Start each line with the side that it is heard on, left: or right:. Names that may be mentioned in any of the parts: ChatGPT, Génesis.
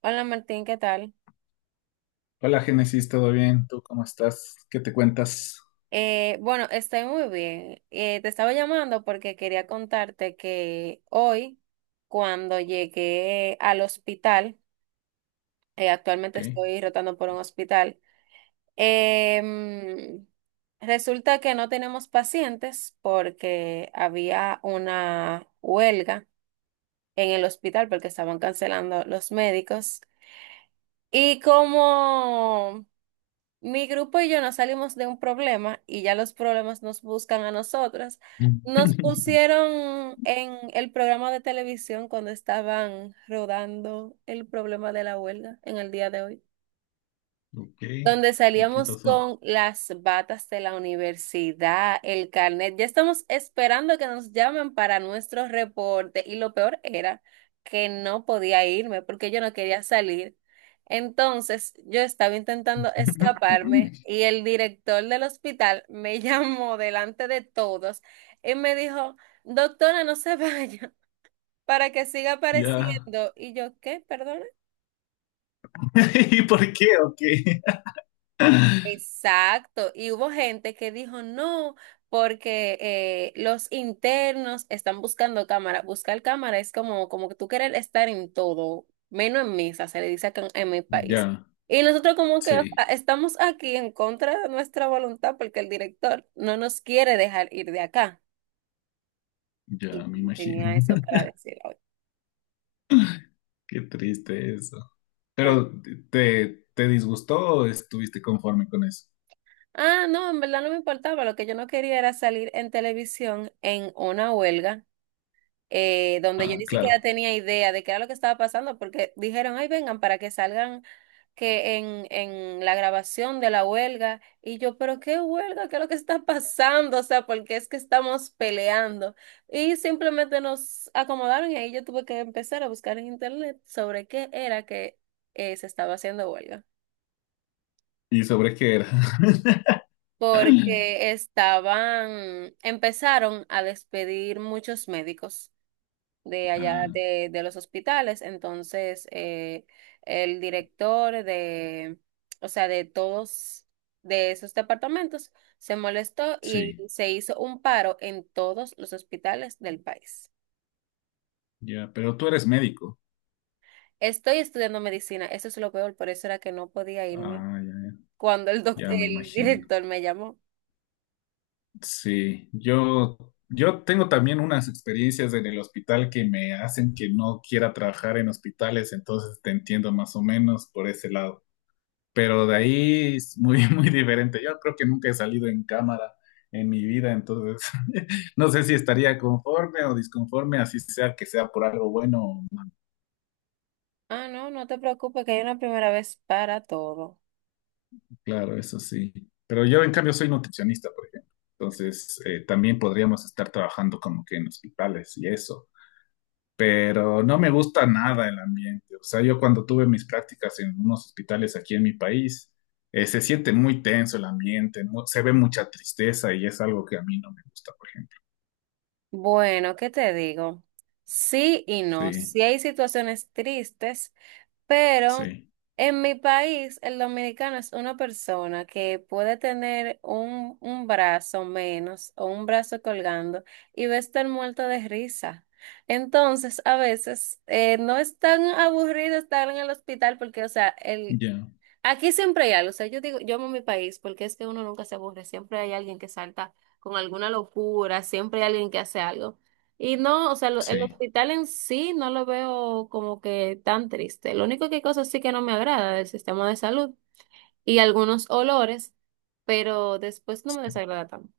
right: Hola Martín, ¿qué tal?
left: Hola Génesis, ¿todo bien? ¿Tú cómo estás? ¿Qué te cuentas?
right: Bueno, Estoy muy bien. Te estaba llamando porque quería contarte que hoy, cuando llegué al hospital, actualmente
left: Ok,
right: estoy rotando por un hospital. em, Resulta que no tenemos pacientes porque había una huelga en el hospital porque estaban cancelando los médicos. Y como mi grupo y yo nos salimos de un problema, y ya los problemas nos buscan a nosotras. Nos pusieron en el programa de televisión cuando estaban rodando el problema de la huelga en el día de hoy,
left: ok.
right: donde
left: ¿Y qué
right: salíamos
left: pasó?
right: con las batas de la universidad, el carnet. Ya estamos esperando que nos llamen para nuestro reporte, y lo peor era que no podía irme porque yo no quería salir. Entonces yo estaba intentando escaparme y el director del hospital me llamó delante de todos y me dijo, doctora, no se vaya, para que siga
left: Ya.
right: apareciendo. Y yo, ¿qué? Perdón.
left: ¿Y por qué? ¿Ok?
right: Exacto, y hubo gente que dijo no, porque los internos están buscando cámara. Buscar cámara es como, como que tú quieres estar en todo, menos en misa, se le dice acá en mi país.
left: Ya,
right: Y nosotros como que ah,
left: sí,
right: estamos aquí en contra de nuestra voluntad porque el director no nos quiere dejar ir de acá.
left: ya me
right: Y
left: imagino.
right: tenía eso para decir hoy.
left: Qué triste eso.
right: Bueno,
left: ¿Pero te disgustó o estuviste conforme con eso?
right: ah, no, en verdad no me importaba, lo que yo no quería era salir en televisión en una huelga, donde yo
left: Ah,
right: ni siquiera
left: claro.
right: tenía idea de qué era lo que estaba pasando, porque dijeron, ay, vengan para que salgan en la grabación de la huelga, y yo, pero qué huelga, qué es lo que está pasando, o sea, porque es que estamos peleando. Y simplemente nos acomodaron y ahí yo tuve que empezar a buscar en internet sobre qué era que se estaba haciendo huelga.
left: ¿Y sobre qué era?
right: Porque estaban, empezaron a despedir muchos médicos
left: Ah,
right: de los hospitales. Entonces, el director de, o sea, de todos de esos departamentos se molestó y
left: sí,
right: se hizo un paro en todos los hospitales del país.
left: ya. Pero tú eres médico.
right: Estoy estudiando medicina, eso es lo peor, por eso era que no podía irme
left: Ah, ya,
right: cuando el
left: ya me
right: el
left: imagino.
right: director me llamó.
left: Sí, yo tengo también unas experiencias en el hospital que me hacen que no quiera trabajar en hospitales, entonces te entiendo más o menos por ese lado. Pero de ahí es muy, muy diferente. Yo creo que nunca he salido en cámara en mi vida, entonces no sé si estaría conforme o disconforme, así sea que sea por algo bueno o no.
right: Ah, no, no te preocupes, que hay una primera vez para todo.
left: Claro, eso sí. Pero yo en cambio soy nutricionista, por ejemplo. Entonces también podríamos estar trabajando como que en hospitales y eso, pero no me gusta nada el ambiente. O sea, yo cuando tuve mis prácticas en unos hospitales aquí en mi país, se siente muy tenso el ambiente, se ve mucha tristeza y es algo que a mí no me gusta, por ejemplo.
right: Bueno, ¿qué te digo? Sí y no.
left: Sí,
right: Sí hay situaciones tristes, pero
left: sí,
right: en mi país, el dominicano es una persona que puede tener un brazo menos o un brazo colgando, y va a estar muerto de risa. Entonces, a veces no es tan aburrido estar en el hospital porque, o sea, el,
left: ya,
right: aquí siempre hay algo, o sea, yo digo, yo amo mi país porque es que uno nunca se aburre, siempre hay alguien que salta con alguna locura, siempre hay alguien que hace algo. Y no, o sea, el
left: sí,
right: hospital en sí no lo veo como que tan triste. Lo único que hay cosas sí que no me agrada del sistema de salud y algunos olores, pero después no me desagrada tanto.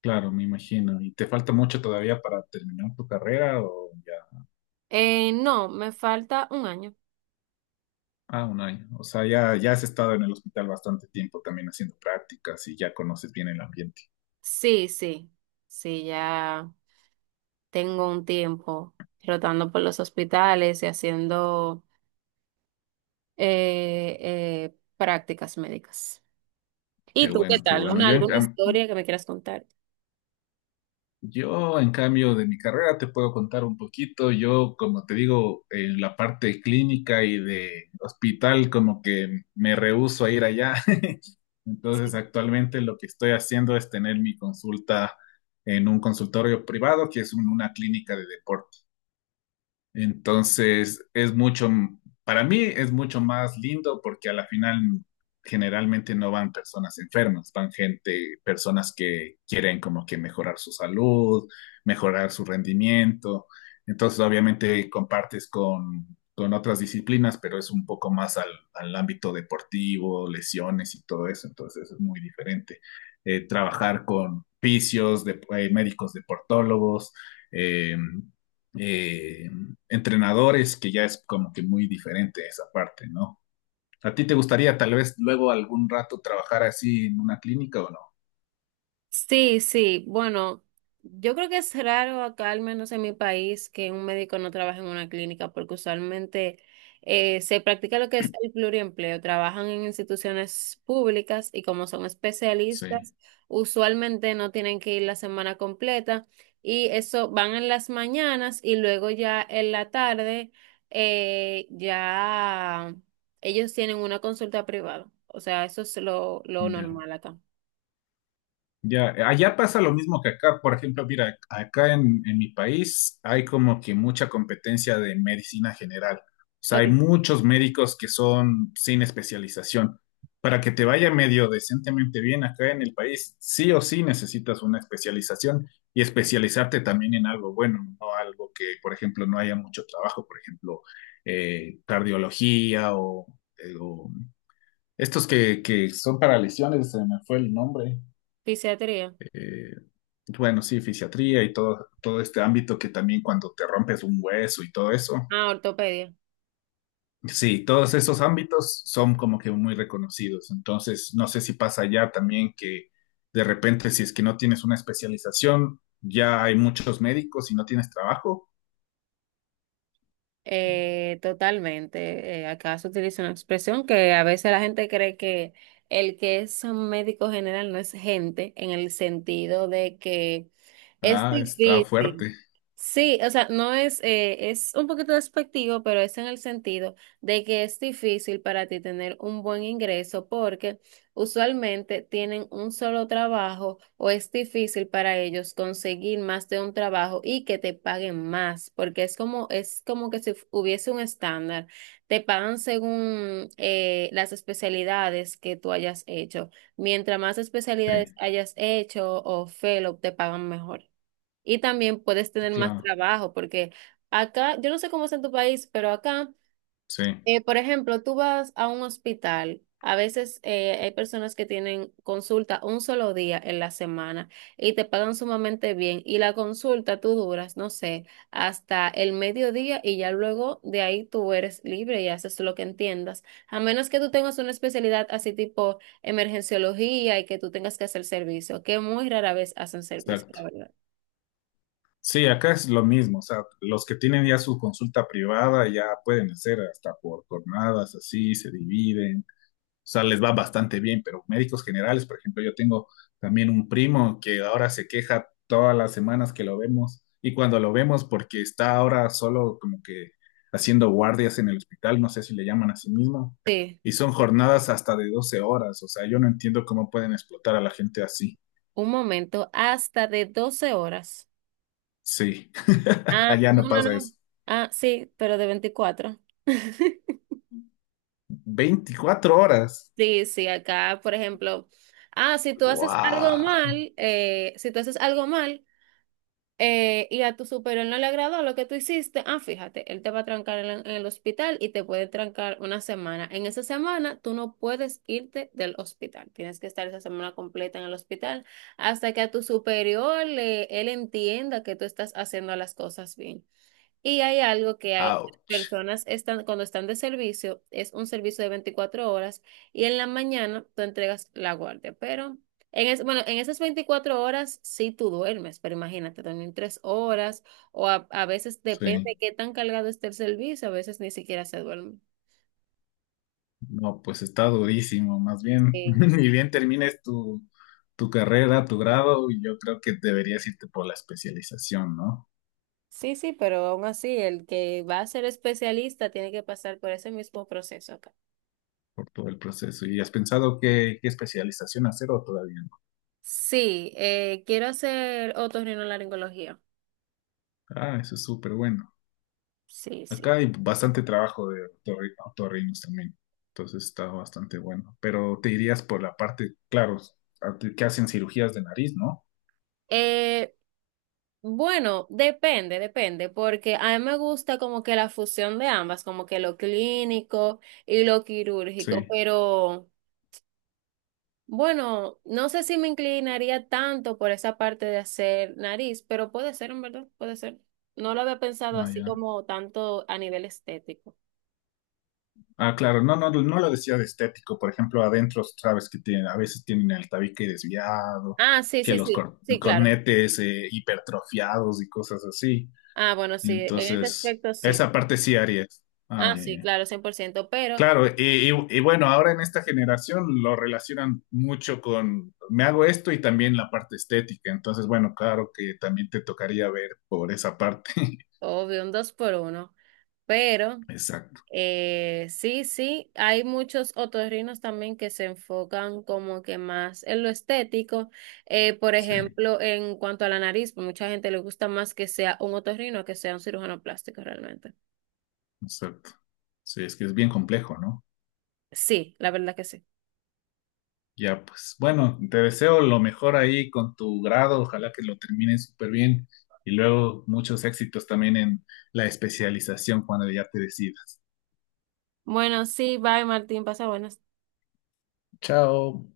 left: claro, me imagino. ¿Y te falta mucho todavía para terminar tu carrera o ya?
right: No, me falta 1 año.
left: Ah, un año. O sea, ya, ya has estado en el hospital bastante tiempo también haciendo prácticas y ya conoces bien el ambiente.
right: Sí, sí, sí, ya tengo un tiempo rotando por los hospitales y haciendo prácticas médicas.
left: Qué
right: ¿Y tú qué
left: bueno, qué
right: tal?
left: bueno.
right: ¿Una, alguna historia que me quieras contar?
left: Yo, en cambio, de mi carrera te puedo contar un poquito. Yo, como te digo, en la parte clínica y de hospital, como que me rehúso a ir allá. Entonces, actualmente lo que estoy haciendo es tener mi consulta en un consultorio privado, que es una clínica de deporte. Entonces, para mí es mucho más lindo porque a la final generalmente no van personas enfermas, van gente, personas que quieren como que mejorar su salud, mejorar su rendimiento. Entonces, obviamente con otras disciplinas, pero es un poco al ámbito deportivo, lesiones y todo eso. Entonces, es muy diferente. Trabajar con fisios, de, médicos deportólogos, eh, eh, entrenadores, que ya es como que muy diferente esa parte, ¿no? ¿A ti te gustaría tal vez luego algún rato trabajar así en una clínica o no?
right: Sí, sí, bueno, yo creo que es raro acá, al menos en mi país, que un médico no trabaje en una clínica, porque usualmente se practica lo que es el pluriempleo, trabajan en instituciones públicas y como son
left: Sí,
right: especialistas, usualmente no tienen que ir la semana completa y eso, van en las mañanas y luego ya en la tarde ya ellos tienen una consulta privada, o sea, eso es lo
left: ya.
right: normal acá.
left: Ya, allá pasa lo mismo que acá. Por ejemplo, mira, acá en mi país hay como que mucha competencia de medicina general. O sea,
right: Ok,
left: hay muchos médicos que son sin especialización. Para que te vaya medio decentemente bien acá en el país, sí o sí necesitas una especialización y especializarte también en algo bueno, no algo que, por ejemplo, no haya mucho trabajo, por ejemplo, cardiología o estos que son para lesiones, se me fue el nombre.
right: fisiatría.
left: Eh, bueno, sí, fisiatría y todo, todo este ámbito que también cuando te rompes un hueso y todo eso.
right: Ah, ortopedia.
left: Sí, todos esos ámbitos son como que muy reconocidos. Entonces, no sé si pasa ya también que de repente, si es que no tienes una especialización, ya hay muchos médicos y no tienes trabajo.
right: Totalmente. Acá se utiliza una expresión que a veces la gente cree que el que es un médico general no es gente, en el sentido de que es
left: Ah, está
right: difícil.
left: fuerte.
right: Sí, o sea, no es, es un poquito despectivo, pero es en el sentido de que es difícil para ti tener un buen ingreso porque usualmente tienen un solo trabajo o es difícil para ellos conseguir más de un trabajo y que te paguen más, porque es como que si hubiese un estándar. Te pagan según las especialidades que tú hayas hecho. Mientras más especialidades
left: Sí,
right: hayas hecho o fellow, te pagan mejor. Y también puedes tener más
left: claro.
right: trabajo, porque acá, yo no sé cómo es en tu país, pero acá...
left: Sí,
right: Por ejemplo, tú vas a un hospital. A veces hay personas que tienen consulta un solo día en la semana y te pagan sumamente bien. Y la consulta tú duras, no sé, hasta el mediodía y ya luego de ahí tú eres libre y haces lo que entiendas. A menos que tú tengas una especialidad así tipo emergenciología y que tú tengas que hacer servicio, que muy rara vez hacen servicio, la
left: exacto.
right: verdad.
left: Sí, acá es lo mismo. O sea, los que tienen ya su consulta privada ya pueden hacer hasta por jornadas, así se dividen, o sea, les va bastante bien, pero médicos generales, por ejemplo, yo tengo también un primo que ahora se queja todas las semanas que lo vemos y cuando lo vemos porque está ahora solo como que haciendo guardias en el hospital, no sé si le llaman a sí mismo,
right: Sí,
left: y son jornadas hasta de 12 horas, o sea, yo no entiendo cómo pueden explotar a la gente así.
right: un momento, hasta de 12 horas.
left: Sí,
right: Ah,
left: allá
right: no,
left: no
right: no,
left: pasa
right: no.
left: eso.
right: Ah, sí, pero de 24.
left: 24 horas.
right: Sí, sí, acá, por ejemplo, ah, si tú haces algo
left: Wow,
right: mal, si tú haces algo mal y a tu superior no le agradó lo que tú hiciste, ah, fíjate, él te va a trancar en el hospital y te puede trancar 1 semana. En esa semana tú no puedes irte del hospital, tienes que estar esa semana completa en el hospital hasta que a tu superior él entienda que tú estás haciendo las cosas bien. Y hay algo que hay, las
left: ouch.
right: personas están, cuando están de servicio, es un servicio de 24 horas y en la mañana tú entregas la guardia. Pero bueno, en esas 24 horas sí tú duermes, pero imagínate, dormir 3 horas o a veces depende
left: Sí.
right: de qué tan cargado esté el servicio, a veces ni siquiera se duerme.
left: No, pues está durísimo, más bien,
right: Sí.
left: ni bien termines tu carrera, tu grado, y yo creo que deberías irte por la especialización, ¿no?
right: Sí, sí, pero aún así, el que va a ser especialista tiene que pasar por ese mismo proceso acá.
left: Por todo el proceso. ¿Y has pensado qué especialización hacer o todavía no?
right: Sí, quiero hacer otorrinolaringología.
left: Ah, eso es súper bueno.
right: Sí, sí.
left: Acá hay bastante trabajo de otorrinos también, entonces está bastante bueno. Pero te irías por la parte, claro, a ti que hacen cirugías de nariz, ¿no?
right: Eh, bueno, depende, depende, porque a mí me gusta como que la fusión de ambas, como que lo clínico y lo quirúrgico,
left: Sí,
right: pero bueno, no sé si me inclinaría tanto por esa parte de hacer nariz, pero puede ser, en verdad, puede ser. No lo había pensado
left: ah,
right: así
left: ya.
right: como tanto a nivel estético.
left: Ah, claro, no, no, no lo decía de estético. Por ejemplo, adentro sabes que tienen, a veces tienen el tabique desviado,
right: Ah, sí,
left: que
right: sí,
left: los
right: sí, sí, claro.
left: cornetes hipertrofiados y cosas así.
right: Ah, bueno, sí, en ese
left: Entonces,
right: aspecto sí.
left: esa parte sí harías. Ah,
right: Ah,
left: ya,
right: sí,
left: ya.
right: claro, 100%, pero
left: Claro, y bueno, ahora en esta generación lo relacionan mucho con me hago esto y también la parte estética. Entonces, bueno, claro que también te tocaría ver por esa parte.
right: obvio, un 2x1. Pero
left: Exacto,
right: Sí, sí, hay muchos otorrinos también que se enfocan como que más en lo estético. Por
left: sí,
right: ejemplo, en cuanto a la nariz, mucha gente le gusta más que sea un otorrino que sea un cirujano plástico realmente.
left: exacto. Sí, es que es bien complejo, ¿no?
right: Sí, la verdad que sí.
left: Ya, pues bueno, te deseo lo mejor ahí con tu grado, ojalá que lo termines súper bien y luego muchos éxitos también en la especialización cuando ya te decidas.
right: Bueno, sí, bye Martín, pasa buenas.
left: Chao.